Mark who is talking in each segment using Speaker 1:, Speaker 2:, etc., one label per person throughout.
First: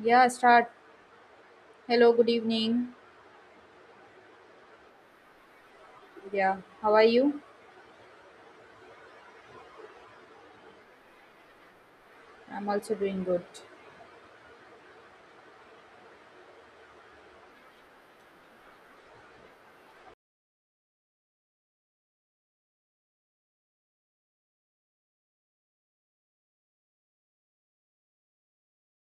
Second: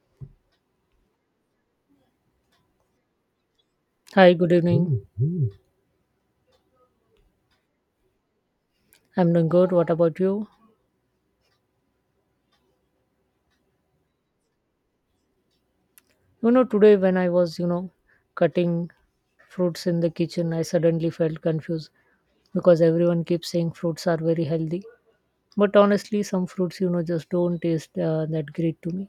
Speaker 1: Yeah, start. Hello, good evening.
Speaker 2: Hi, good evening. Mm.
Speaker 1: Yeah, how are you?
Speaker 2: I'm doing good. What about you?
Speaker 1: I'm also doing good.
Speaker 2: Today when I was, cutting fruits in the kitchen, I suddenly felt confused because everyone keeps saying fruits are very healthy. But honestly, some fruits, just don't taste that great to me.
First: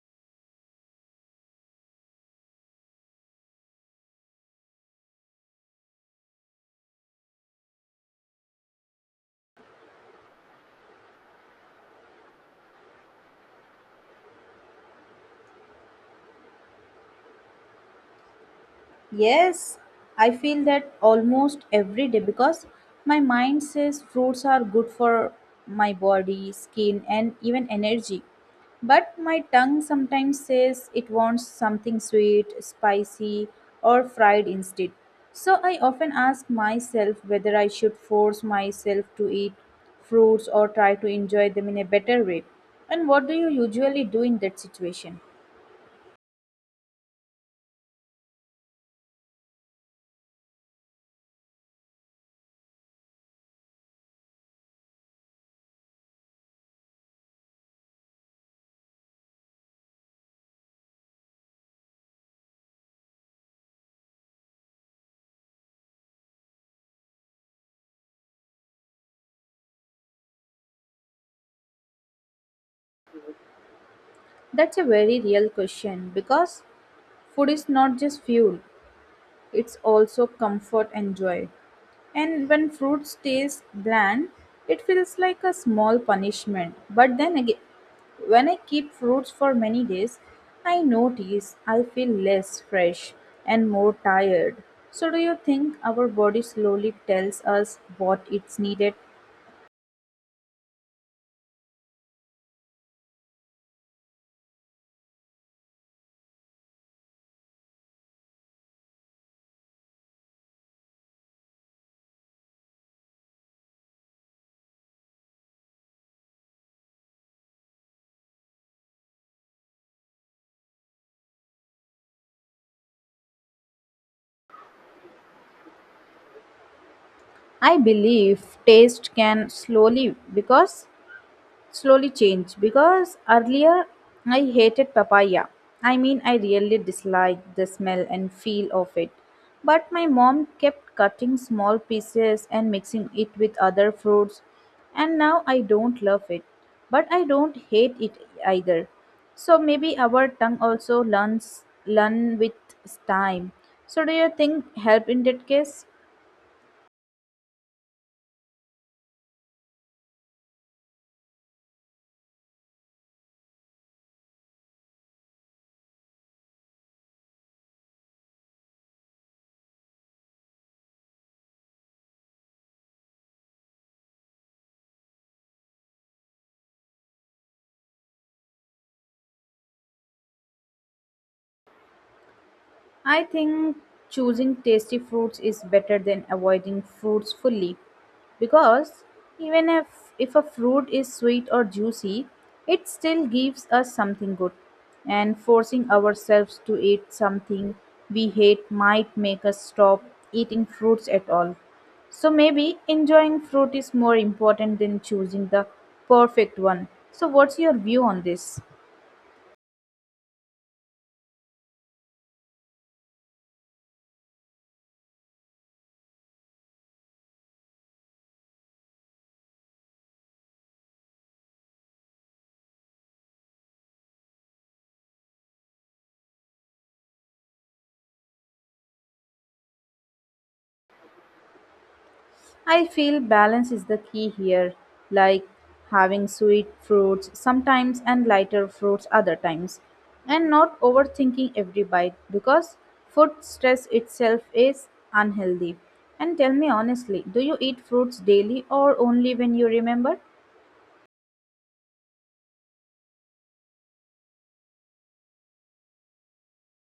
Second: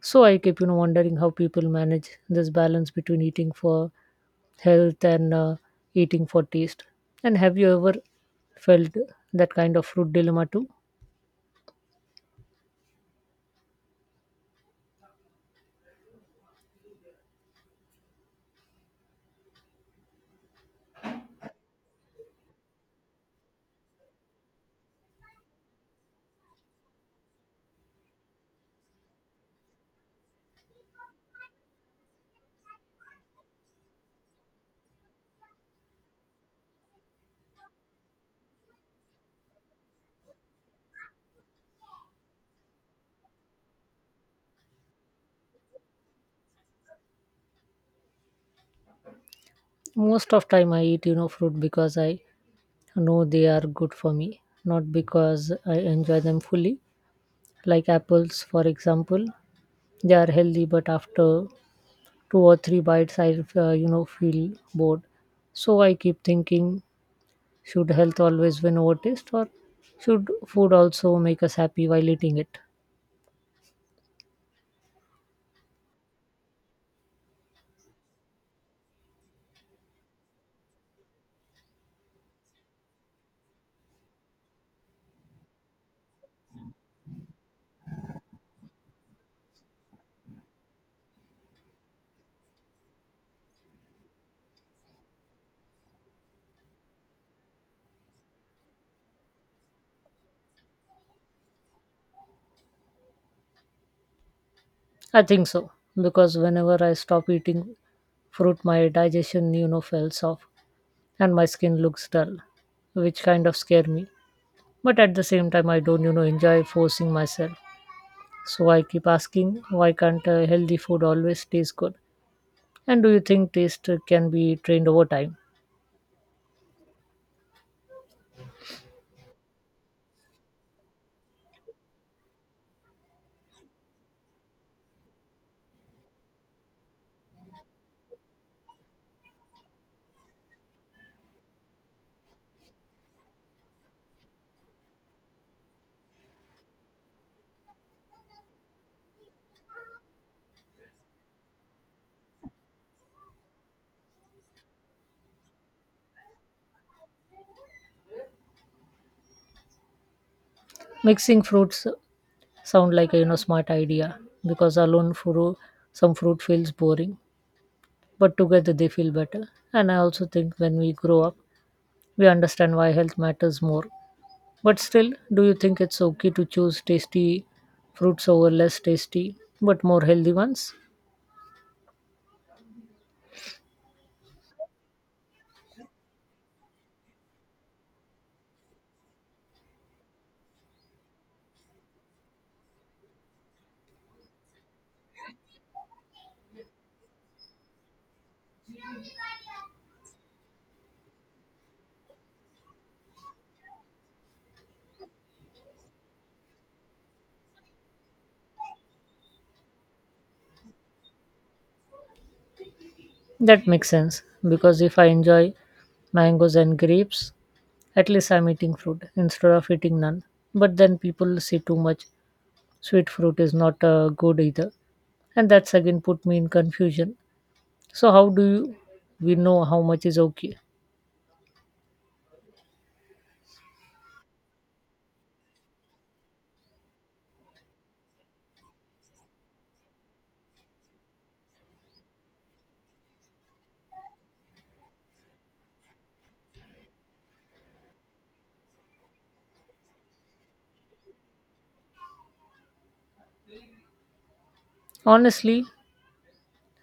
Speaker 2: So I keep, wondering how people manage this balance between eating for health and eating for taste. And have you ever felt that kind of fruit dilemma too?
Speaker 1: Yes, I feel that almost every day because my mind says fruits are good for my body, skin, and even energy. But my tongue sometimes says it wants something sweet, spicy, or fried instead. So I often ask myself whether I should force myself to eat fruits or try to enjoy them in a better way. And what do you usually do in that situation?
Speaker 2: Most of time I eat, fruit because I No, they are good for me. Not because I enjoy them fully. Like apples, for example, they are healthy, but after two or three bites, I feel bored. So I keep thinking, should health always win over taste, or should food also make us happy while eating it?
Speaker 1: That's a very real question because food is not just fuel, it's also comfort and joy. And when fruit stays bland, it feels like a small punishment. But then again, when I keep fruits for many days, I notice I feel less fresh and more tired. So, do you think our body slowly tells us what it's needed?
Speaker 2: I think so because whenever I stop eating fruit, my digestion falls off, and my skin looks dull, which kind of scare me. But at the same time, I don't enjoy forcing myself. So I keep asking, why can't healthy food always taste good? And do you think taste can be trained over time?
Speaker 1: I believe taste can because slowly changed because earlier I hated papaya. I mean, I really disliked the smell and feel of it. But my mom kept cutting small pieces and mixing it with other fruits, and now I don't love it. But I don't hate it either. So maybe our tongue also learns learn with time. So do you think help in that case?
Speaker 2: Mixing fruits sound like a smart idea because alone fruit some fruit feels boring, but together they feel better. And I also think when we grow up, we understand why health matters more. But still, do you think it's okay to choose tasty fruits over less tasty but more healthy ones?
Speaker 1: I think choosing tasty fruits is better than avoiding fruits fully because even if a fruit is sweet or juicy, it still gives us something good. And forcing ourselves to eat something we hate might make us stop eating fruits at all. So maybe enjoying fruit is more important than choosing the perfect one. So, what's your view on this?
Speaker 2: That makes sense because if I enjoy mangoes and grapes, at least I'm eating fruit instead of eating none. But then people say too much sweet fruit is not good either. And that's again put me in confusion. So how do you, we know how much is okay?
Speaker 1: I feel balance is the key here, like having sweet fruits sometimes and lighter fruits other times, and not overthinking every bite because food stress itself is unhealthy. And tell me honestly, do you eat fruits daily or only when you remember?
Speaker 2: Honestly,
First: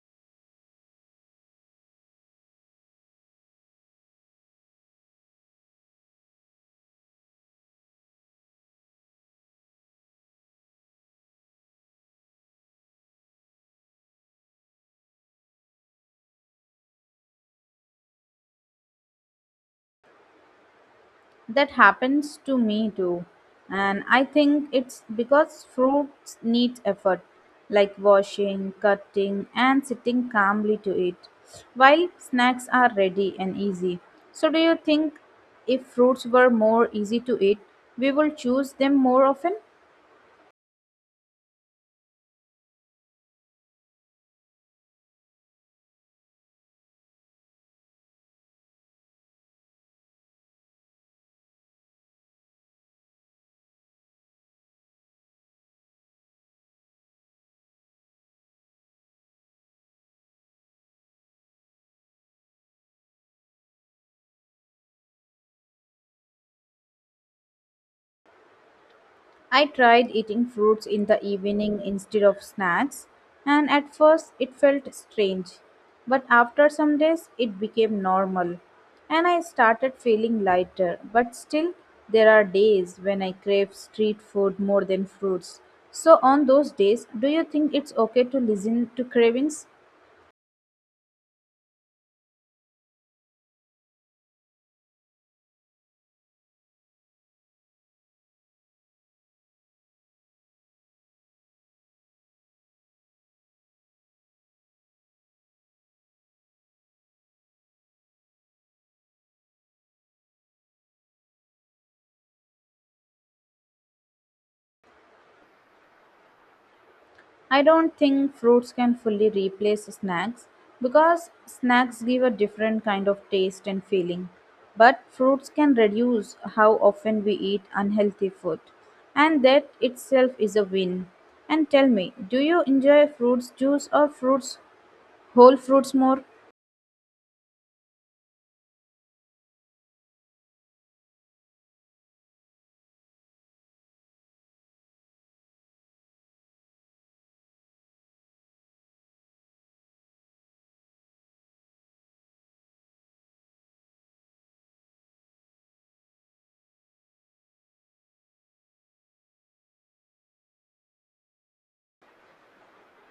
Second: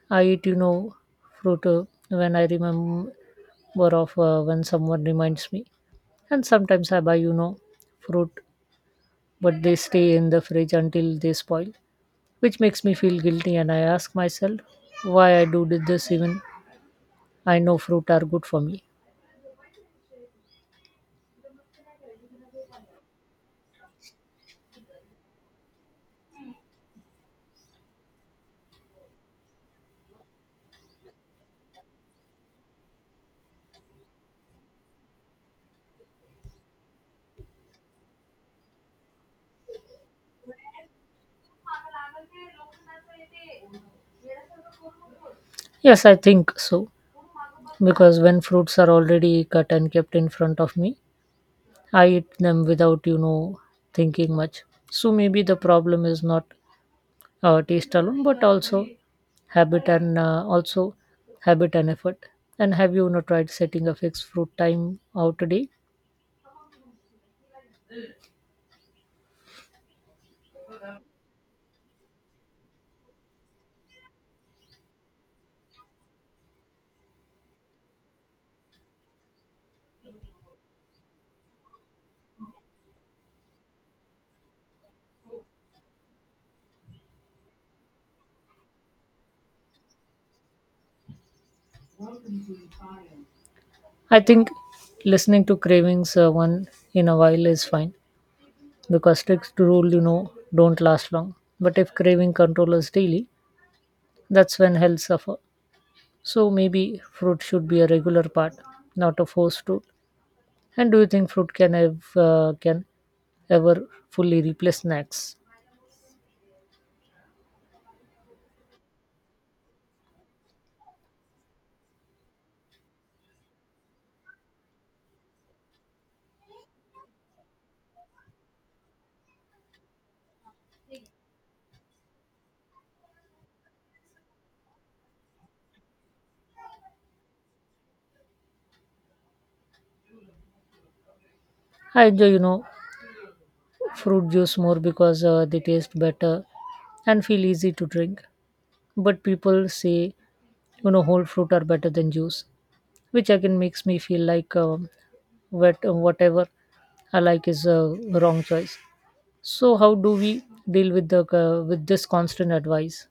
Speaker 2: I eat, fruit when I remember of when someone reminds me. And sometimes I buy, fruit, but they stay in the fridge until they spoil, which makes me feel guilty. And I ask myself why I do did this even I know fruit are good for me.
Speaker 1: That happens to me too. And I think it's because fruits need effort, like washing, cutting, and sitting calmly to eat, while snacks are ready and easy. So, do you think if fruits were more easy to eat, we will choose them more often?
Speaker 2: Yes, I think so. Because when fruits are already cut and kept in front of me, I eat them without, thinking much. So maybe the problem is not taste alone, but also habit and uh, also habit and effort. And have you not tried setting a fixed fruit time out a day?
Speaker 1: I tried eating fruits in the evening instead of snacks, and at first it felt strange. But after some days, it became normal, and I started feeling lighter. But still, there are days when I crave street food more than fruits. So, on those days, do you think it's okay to listen to cravings?
Speaker 2: I think listening to cravings one in a while is fine because strict rule, don't last long. But if craving control is daily, that's when health suffer. So maybe fruit should be a regular part, not a forced tool. And do you think fruit can ever fully replace snacks?
Speaker 1: I don't think fruits can fully replace snacks because snacks give a different kind of taste and feeling. But fruits can reduce how often we eat unhealthy food, and that itself is a win. And tell me, do you enjoy fruits juice or fruits whole fruits more?
Speaker 2: I enjoy, fruit juice more because they taste better and feel easy to drink. But people say, whole fruit are better than juice, which again makes me feel like whatever I like is a wrong choice. So how do we deal with the with this constant advice?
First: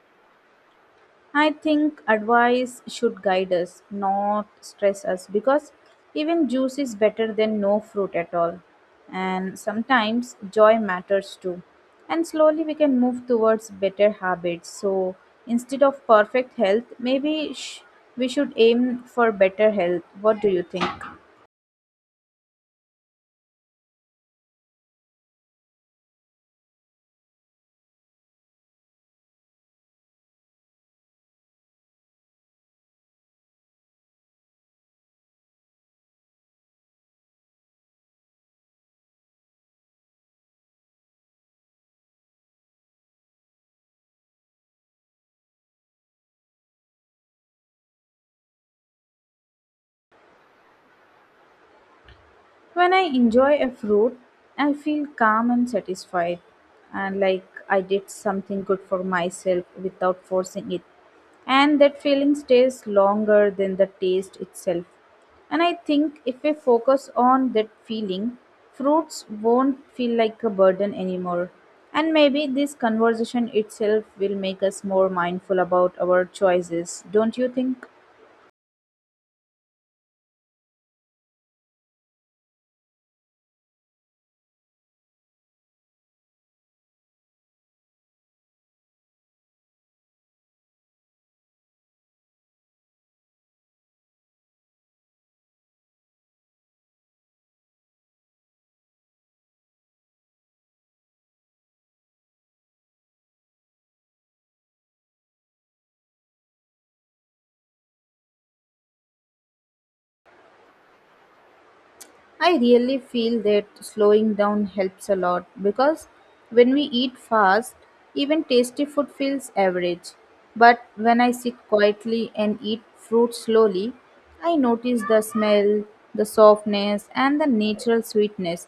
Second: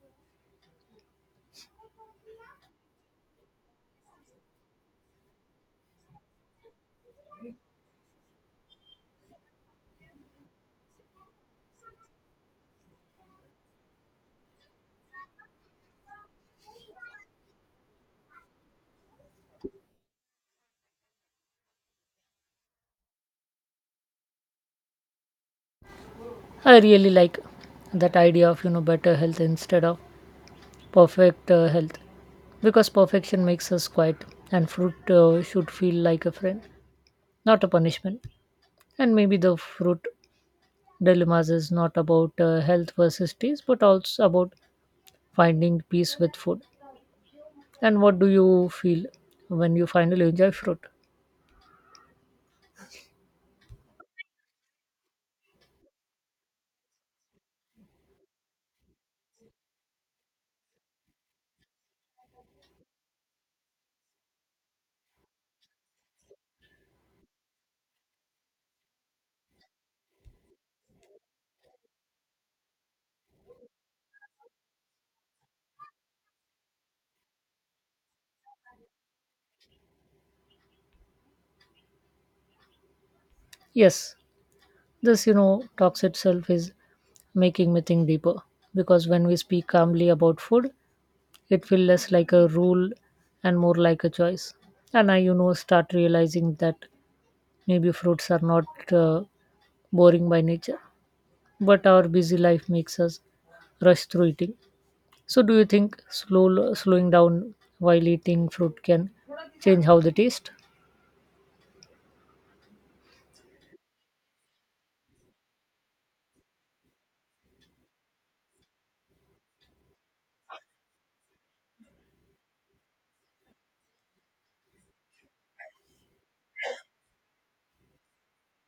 Speaker 1: I think advice should guide us, not stress us, because even juice is better than no fruit at all. And sometimes joy matters too. And slowly we can move towards better habits. So instead of perfect health, we should aim for better health. What do you think?
Speaker 2: I really like that idea of better health instead of perfect health because perfection makes us quiet and fruit should feel like a friend, not a punishment. And maybe the fruit dilemmas is not about health versus taste, but also about finding peace with food. And what do you feel when you finally enjoy fruit?
Speaker 1: When I enjoy a fruit, I feel calm and satisfied, and like I did something good for myself without forcing it. And that feeling stays longer than the taste itself. And I think if we focus on that feeling, fruits won't feel like a burden anymore. And maybe this conversation itself will make us more mindful about our choices, don't you think?
Speaker 2: Yes, this talks itself is making me think deeper because when we speak calmly about food, it feels less like a rule and more like a choice. And I, start realizing that maybe fruits are not uh, boring by nature, but our busy life makes us rush through eating. So, do you think slowing down while eating fruit can change how they taste?
Speaker 1: I really feel that slowing down helps a lot because when we eat fast, even tasty food feels average. But when I sit quietly and eat fruit slowly, I notice the smell, the softness, and the natural sweetness,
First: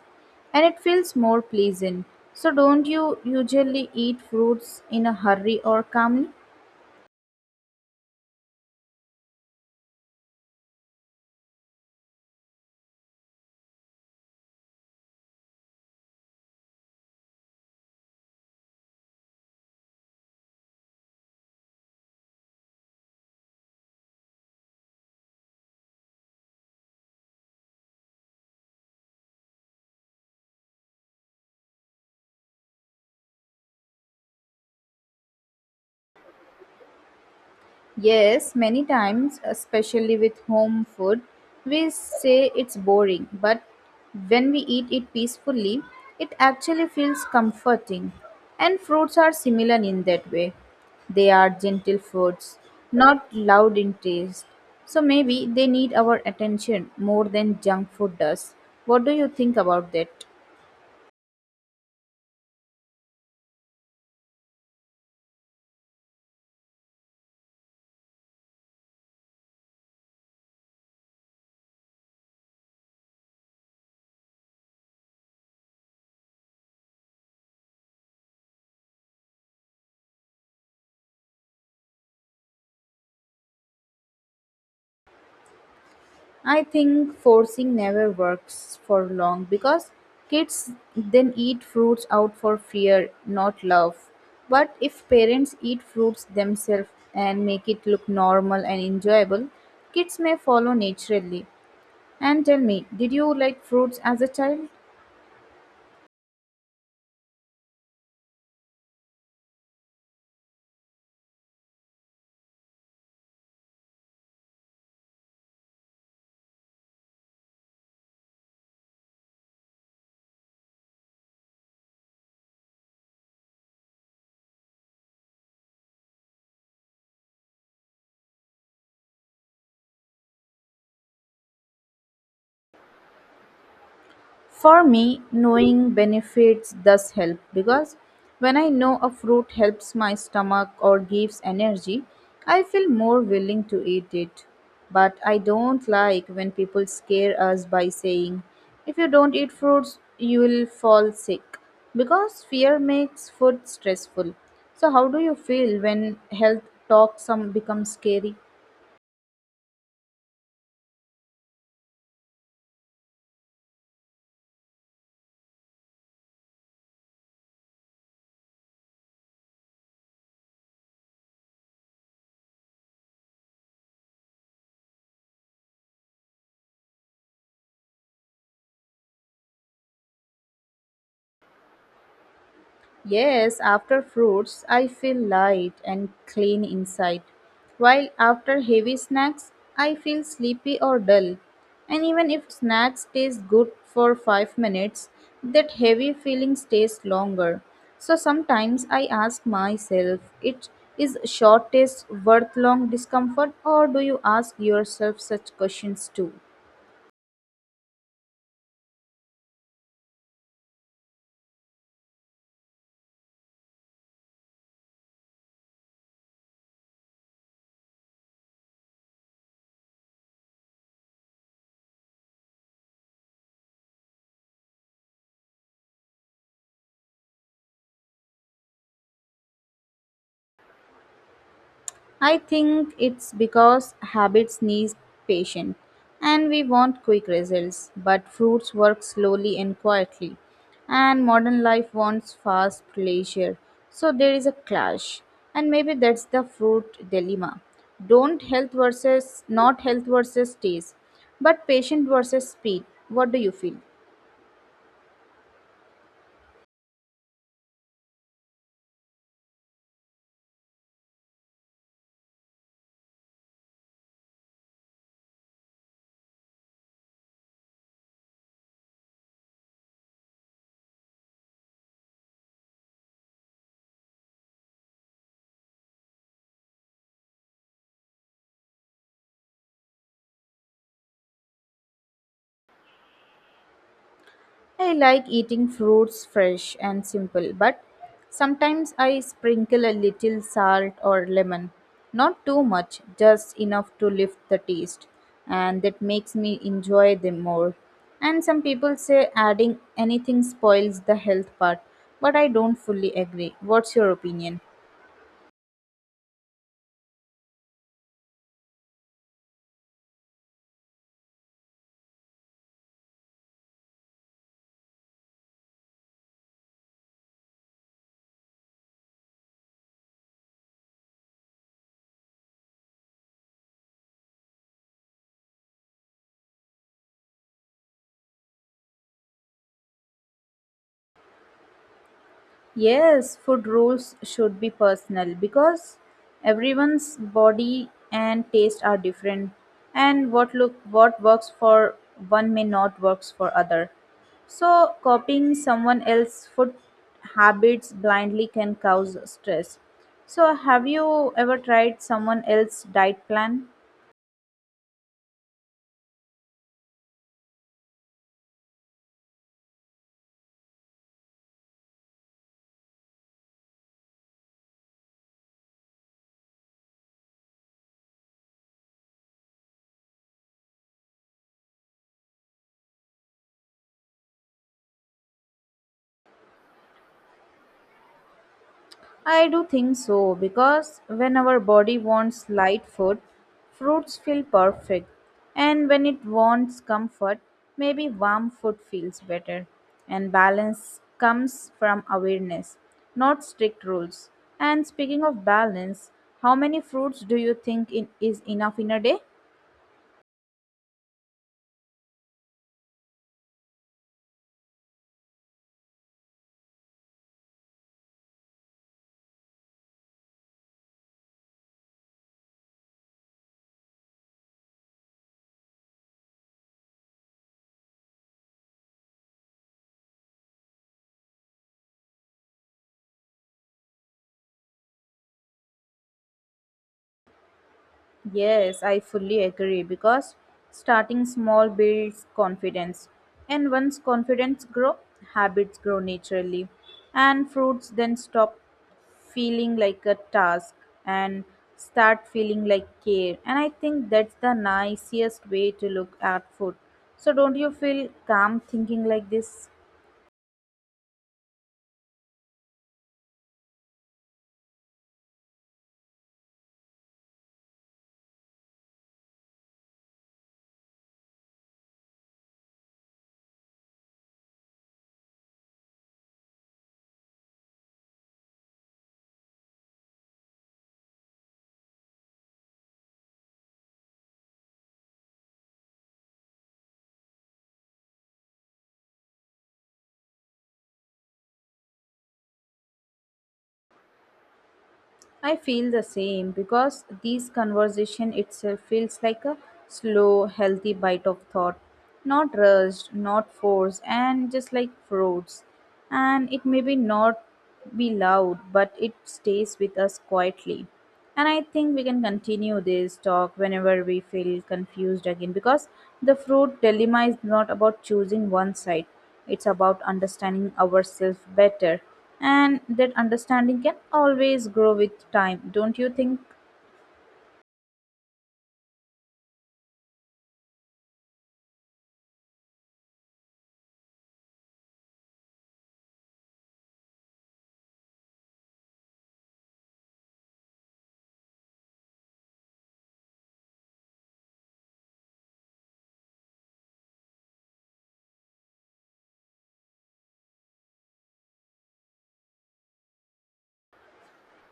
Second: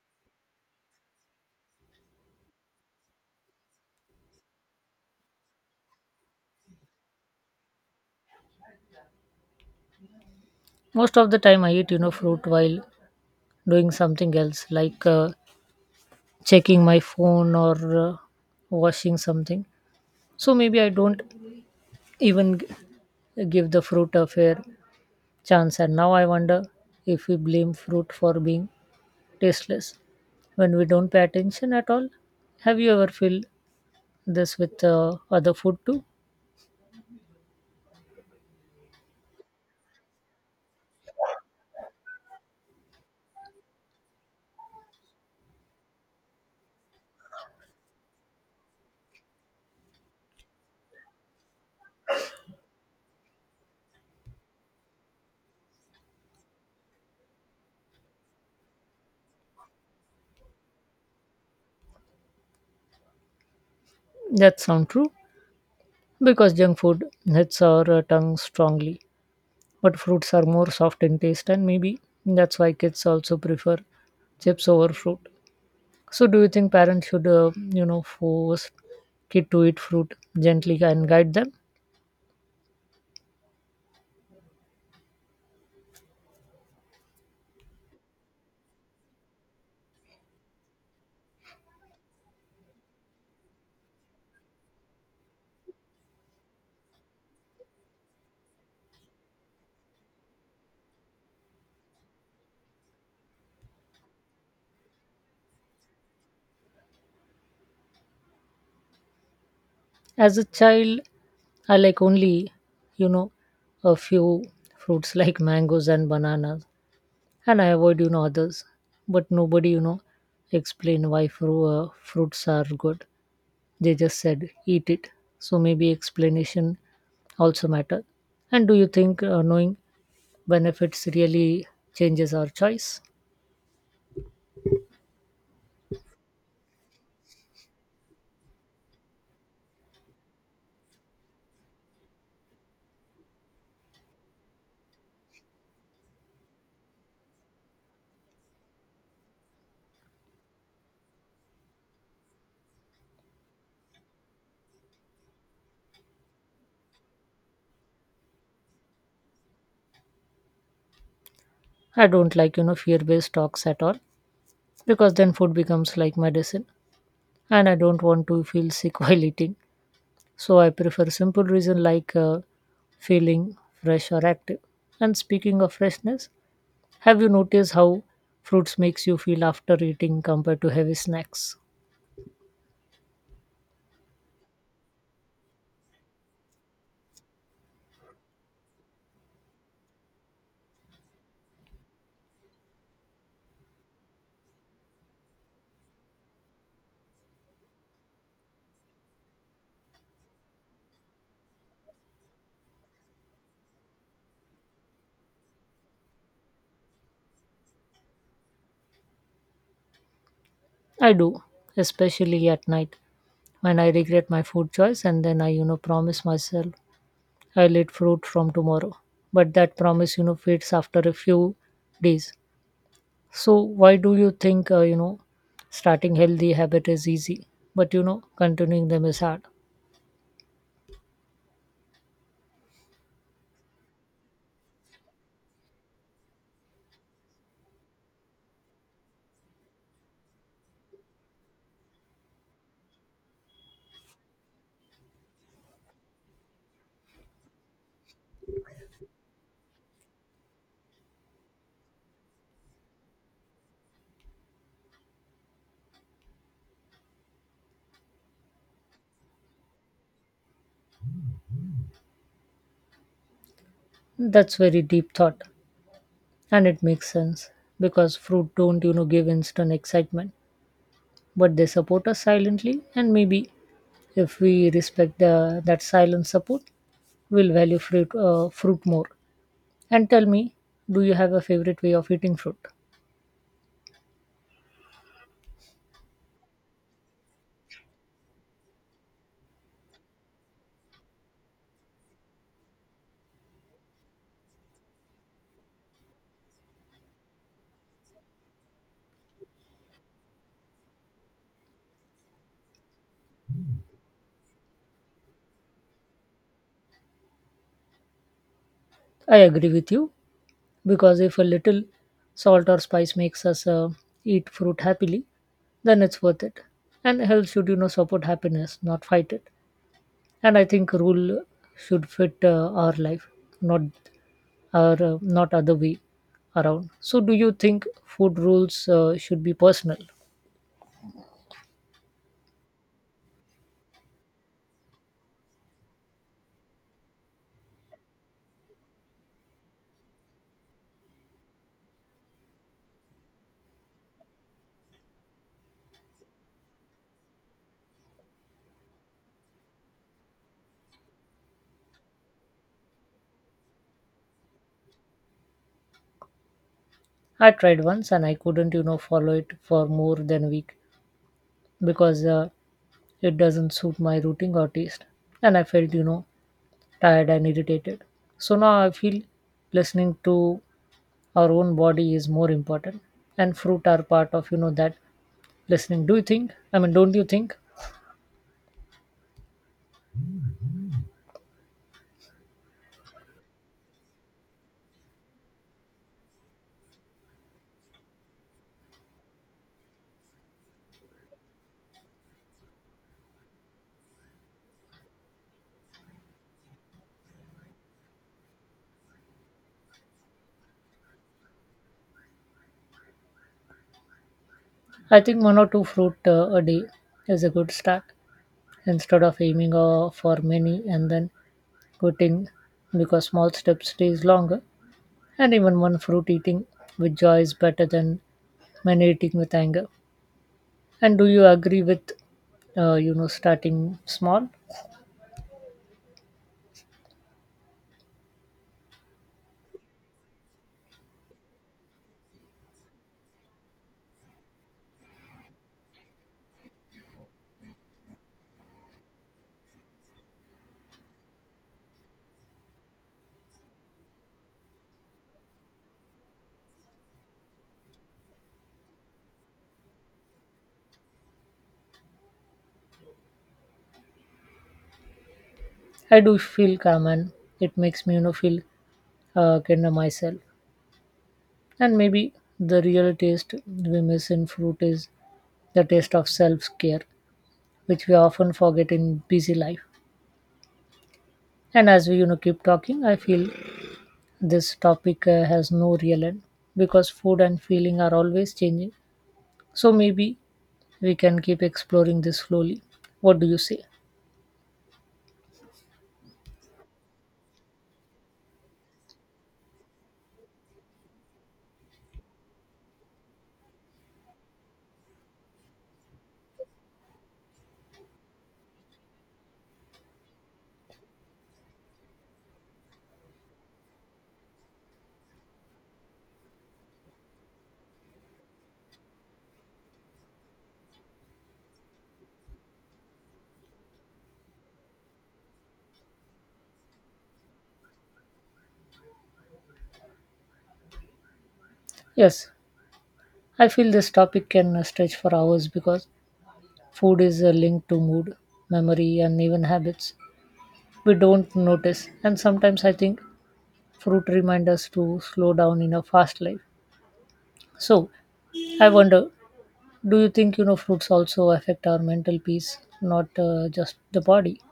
Speaker 1: and it feels more pleasant. So, don't you usually eat fruits in a hurry or calmly?
Speaker 2: Most of the time, I eat fruit while doing something else, like checking my phone or washing something. So maybe I don't even give the fruit a fair chance. And now I wonder if we blame fruit for being tasteless when we don't pay attention at all. Have you ever felt this with other food too?
Speaker 1: Yes, many times, especially with home food, we say it's boring, but when we eat it peacefully, it actually feels comforting. And fruits are similar in that way. They are gentle foods, not loud in taste. So maybe they need our attention more than junk food does. What do you think about that?
Speaker 2: That sound true because junk food hits our tongue strongly, but fruits are more soft in taste, and maybe that's why kids also prefer chips over fruit. So, do you think parents should, force kid to eat fruit gently and guide them?
Speaker 1: I think forcing never works for long because kids then eat fruits out for fear, not love. But if parents eat fruits themselves and make it look normal and enjoyable, kids may follow naturally. And tell me, did you like fruits as a child?
Speaker 2: As a child, I like only, you know, a few fruits like mangoes and bananas, and I avoid, others. But nobody, explain why fruits are good. They just said eat it. So maybe explanation also matter. And do you think knowing benefits really changes our choice?
Speaker 1: For me, knowing benefits does help because when I know a fruit helps my stomach or gives energy, I feel more willing to eat it. But I don't like when people scare us by saying, if you don't eat fruits, you will fall sick because fear makes food stressful. So, how do you feel when health talk some becomes scary?
Speaker 2: I don't like, fear-based talks at all because then food becomes like medicine, and I don't want to feel sick while eating. So I prefer simple reason like feeling fresh or active. And speaking of freshness, have you noticed how fruits makes you feel after eating compared to heavy snacks?
Speaker 1: Yes, after fruits, I feel light and clean inside, while after heavy snacks, I feel sleepy or dull. And even if snacks taste good for 5 minutes, that heavy feeling stays longer. So sometimes I ask myself, it is short taste worth long discomfort or do you ask yourself such questions too?
Speaker 2: I do, especially at night when I regret my food choice and then I promise myself I'll eat fruit from tomorrow. But that promise fades after a few days. So why do you think starting healthy habit is easy but continuing them is hard?
Speaker 1: I think it's because habits need patience and we want quick results, but fruits work slowly and quietly, and modern life wants fast pleasure. So there is a clash, and maybe that's the fruit dilemma. Don't health versus not health versus taste, but patient versus speed. What do you feel?
Speaker 2: That's very deep thought. And it makes sense because fruit don't give instant excitement, but they support us silently. And maybe if we respect that silent support, we'll value fruit more. And tell me, do you have a favorite way of eating fruit?
Speaker 1: I like eating fruits fresh and simple, but sometimes I sprinkle a little salt or lemon. Not too much, just enough to lift the taste, and that makes me enjoy them more. And some people say adding anything spoils the health part, but I don't fully agree. What's your opinion?
Speaker 2: I agree with you because if a little salt or spice makes us eat fruit happily, then it's worth it. And health should support happiness, not fight it. And I think rule should fit our life, not not other way around. So do you think food rules should be personal?
Speaker 1: Yes, food rules should be personal because everyone's body and taste are different and what works for one may not works for other. So copying someone else's food habits blindly can cause stress. So have you ever tried someone else's diet plan?
Speaker 2: I tried once and I couldn't follow it for more than a week because it doesn't suit my routine or taste, and I felt tired and irritated. So now I feel listening to our own body is more important, and fruit are part of that listening. Do you think I mean don't you think?
Speaker 1: I do think so because when our body wants light food, fruits feel perfect, and when it wants comfort, maybe warm food feels better. And balance comes from awareness, not strict rules. And speaking of balance, how many fruits do you think in, is enough in a day?
Speaker 2: I think one or two fruit a day is a good start instead of aiming for many and then quitting, because small steps stays longer. And even one fruit eating with joy is better than many eating with anger. And do you agree with starting small?
Speaker 1: Yes, I fully agree because starting small builds confidence. And once confidence grow, habits grow naturally. And fruits then stop feeling like a task and start feeling like care. And I think that's the nicest way to look at food. So don't you feel calm thinking like this?
Speaker 2: I do feel calm, and it makes me feel kinder myself. And maybe the real taste we miss in fruit is the taste of self-care, which we often forget in busy life. And as we keep talking, I feel this topic has no real end because food and feeling are always changing. So maybe we can keep exploring this slowly. What do you say?
Speaker 1: I feel the same because this conversation itself feels like a slow, healthy bite of thought, not rushed, not forced, and just like fruits. And it may be not be loud, but it stays with us quietly. And I think we can continue this talk whenever we feel confused again because the fruit dilemma is not about choosing one side, it's about understanding ourselves better. And that understanding can always grow with time, don't you think?
Speaker 2: Yes, I feel this topic can stretch for hours because food is linked to mood, memory, and even habits we don't notice. And sometimes I think fruit remind us to slow down in a fast life. So I wonder, do you think fruits also affect our mental peace, not just the body?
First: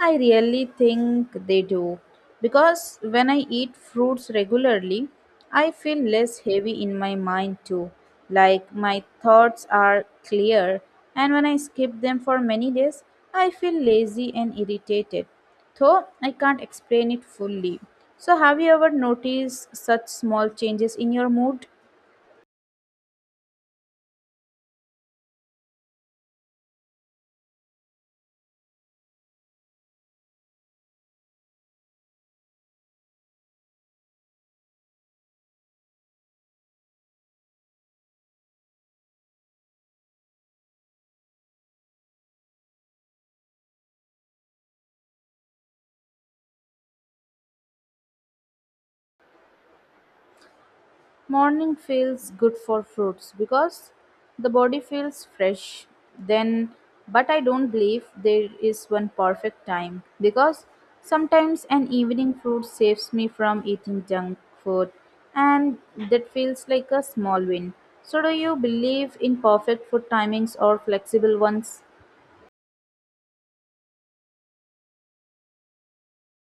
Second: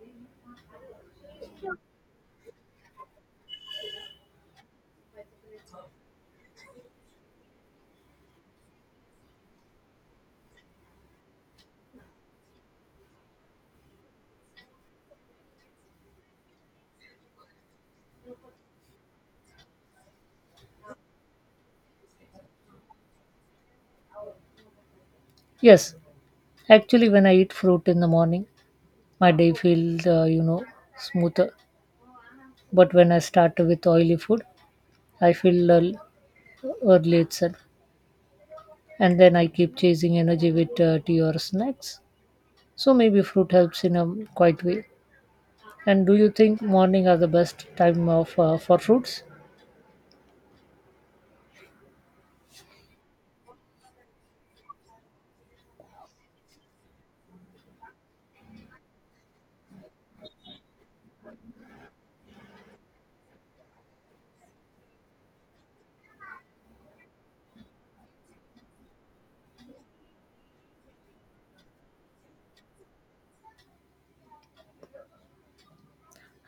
Speaker 1: I really think they do because when I eat fruits regularly, I feel less heavy in my mind too. Like my thoughts are clear, and when I skip them for many days, I feel lazy and irritated, though I can't explain it fully. So, have you ever noticed such small changes in your mood?
Speaker 2: Yes, actually, when I eat fruit in the morning, my day feels smoother. But when I start with oily food, I feel lull early itself, and then I keep chasing energy with tea or snacks. So maybe fruit helps in a quiet way. And do you think morning are the best time of for fruits?
Speaker 1: Morning feels good for fruits because the body feels fresh. Then, but I don't believe there is one perfect time because sometimes an evening fruit saves me from eating junk food and that feels like a small win. So, do you believe in perfect food timings or flexible ones?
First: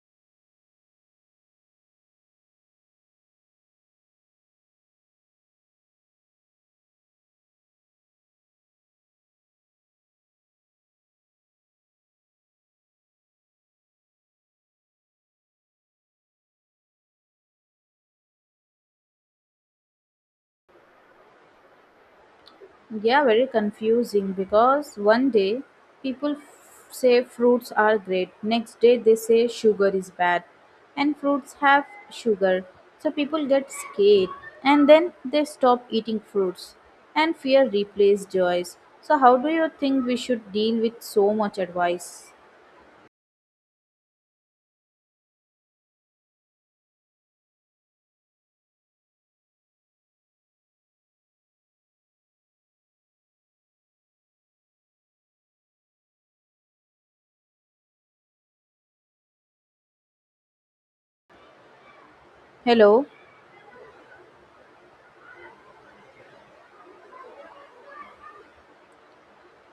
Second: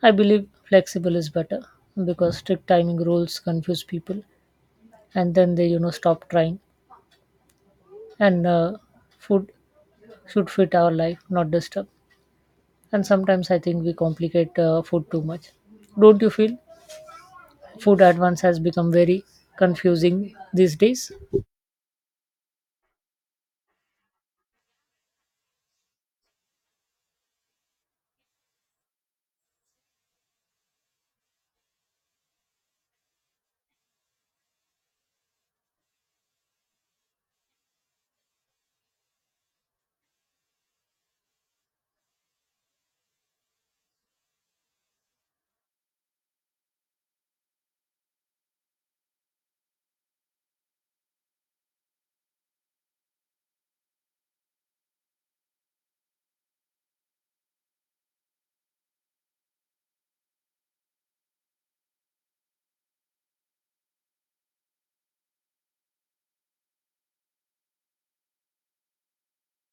Speaker 2: I believe flexible is better because strict timing rules confuse people, and then they stop trying. And food should fit our life, not disturb. And sometimes I think we complicate food too much. Don't you feel food advance has become very confusing these days?
Speaker 1: Yeah, very confusing because one day say fruits are great, next day they say sugar is bad, and fruits have sugar. So people get scared and then they stop eating fruits, and fear replaces joys. So, how do you think we should deal with so much advice? Hello?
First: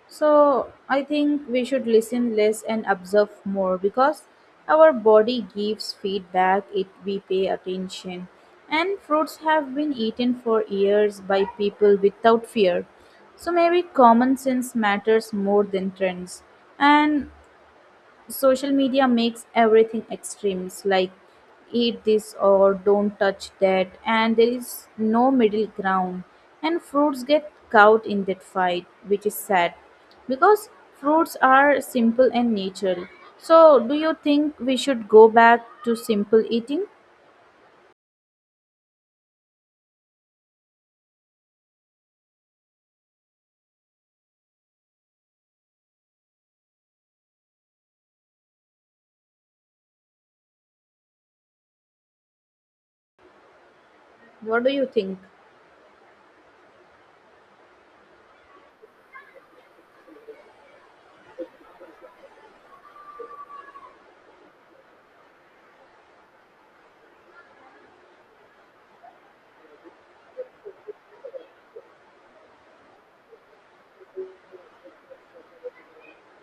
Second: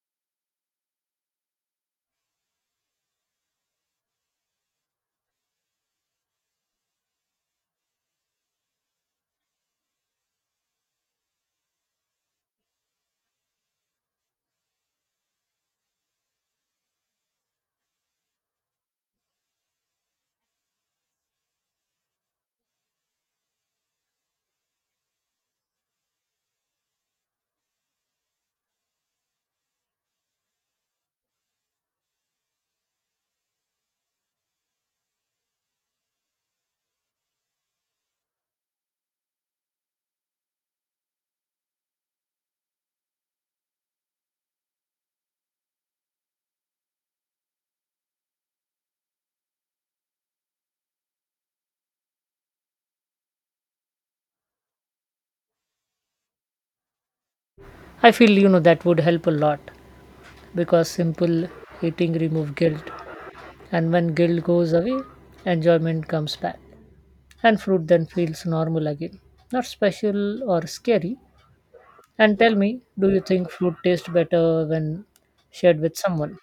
Speaker 1: So I think we should listen less and observe more because our body gives feedback if we pay attention. And fruits have been eaten for years by people without fear. So maybe common sense matters more than trends. And social media makes everything extremes like eat this or don't touch that, and there is no middle ground. And fruits get caught in that fight, which is sad because fruits are simple and natural. So, do you think we should go back to simple eating? What do you think?
Speaker 2: I feel that would help a lot because simple eating remove guilt, and when guilt goes away, enjoyment comes back. And fruit then feels normal again, not special or scary. And tell me, do you think fruit tastes better when shared with someone?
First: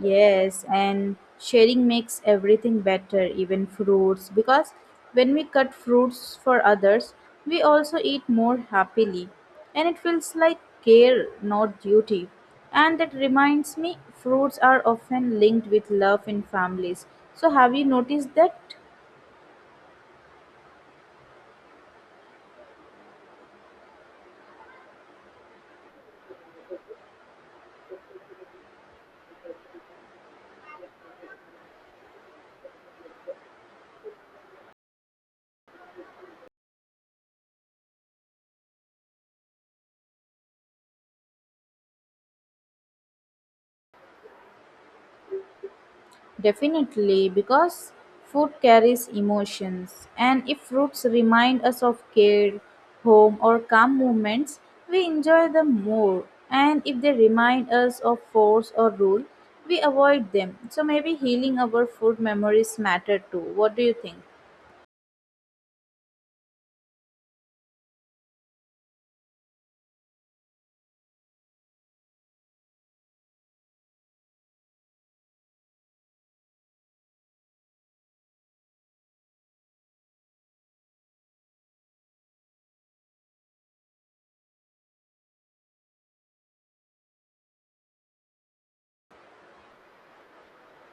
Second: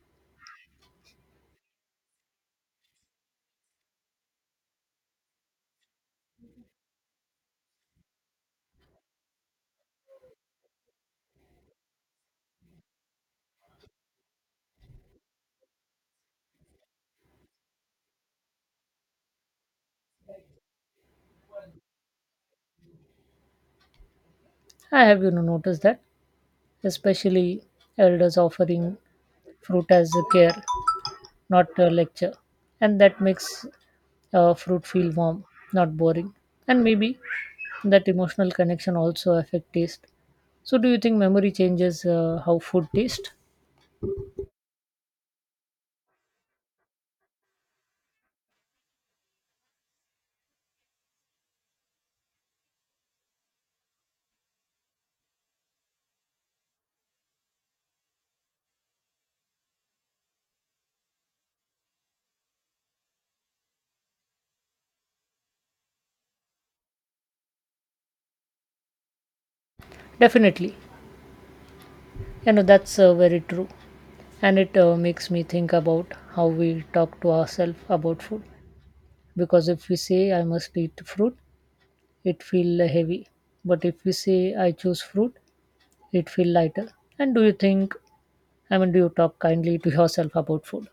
Speaker 1: Yes, and sharing makes everything better, even fruits, because when we cut fruits for others, we also eat more happily, and it feels like care, not duty. And that reminds me, fruits are often linked with love in families. So, have you noticed that?
Speaker 2: I have noticed that, especially elders offering fruit as a care, not a lecture. And that makes fruit feel warm, not boring. And maybe that emotional connection also affect taste. So do you think memory changes how food tastes?
Speaker 1: Definitely, because food carries emotions, and if roots remind us of care, home, or calm moments, we enjoy them more. And if they remind us of force or rule, we avoid them. So maybe healing our food memories matter too. What do you think?
Speaker 2: Definitely. That's very true, and it makes me think about how we talk to ourselves about food. Because if we say I must eat fruit, it feel heavy. But if we say I choose fruit, it feel lighter. And do you think? I mean, do you talk kindly to yourself about food?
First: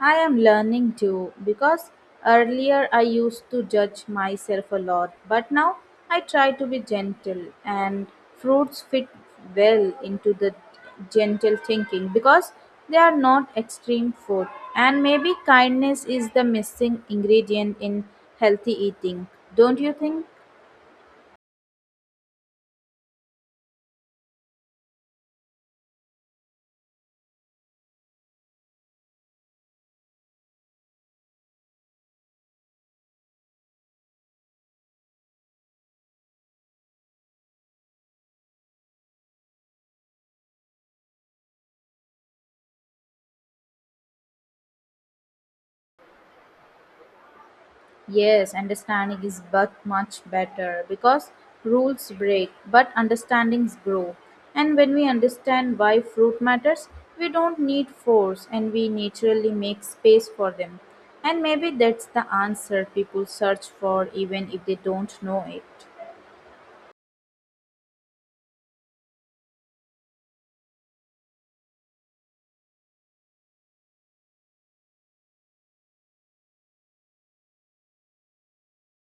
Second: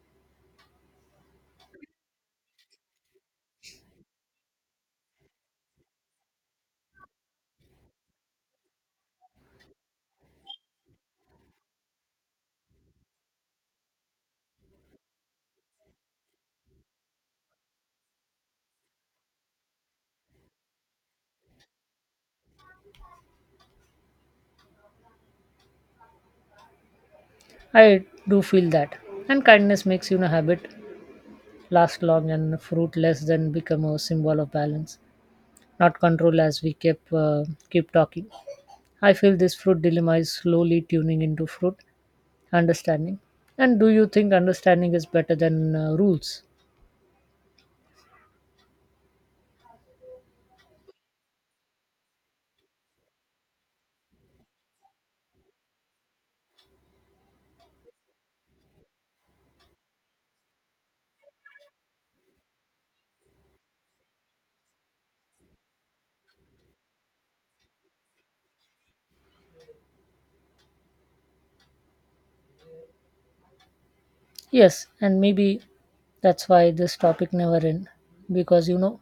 Speaker 1: I am learning too because earlier I used to judge myself a lot, but now I try to be gentle, and fruits fit well into the gentle thinking because they are not extreme food. And maybe kindness is the missing ingredient in healthy eating, don't you think?
Speaker 2: I do feel that, and kindness makes you a habit last long, and fruitless then become a symbol of balance, not control. As we keep talking, I feel this fruit dilemma is slowly tuning into fruit understanding. And do you think understanding is better than rules?
Speaker 1: Yes, understanding is but much better because rules break, but understandings grow. And when we understand why fruit matters, we don't need force and we naturally make space for them. And maybe that's the answer people search for even if they don't know it.
Speaker 2: Yes, and maybe that's why this topic never end because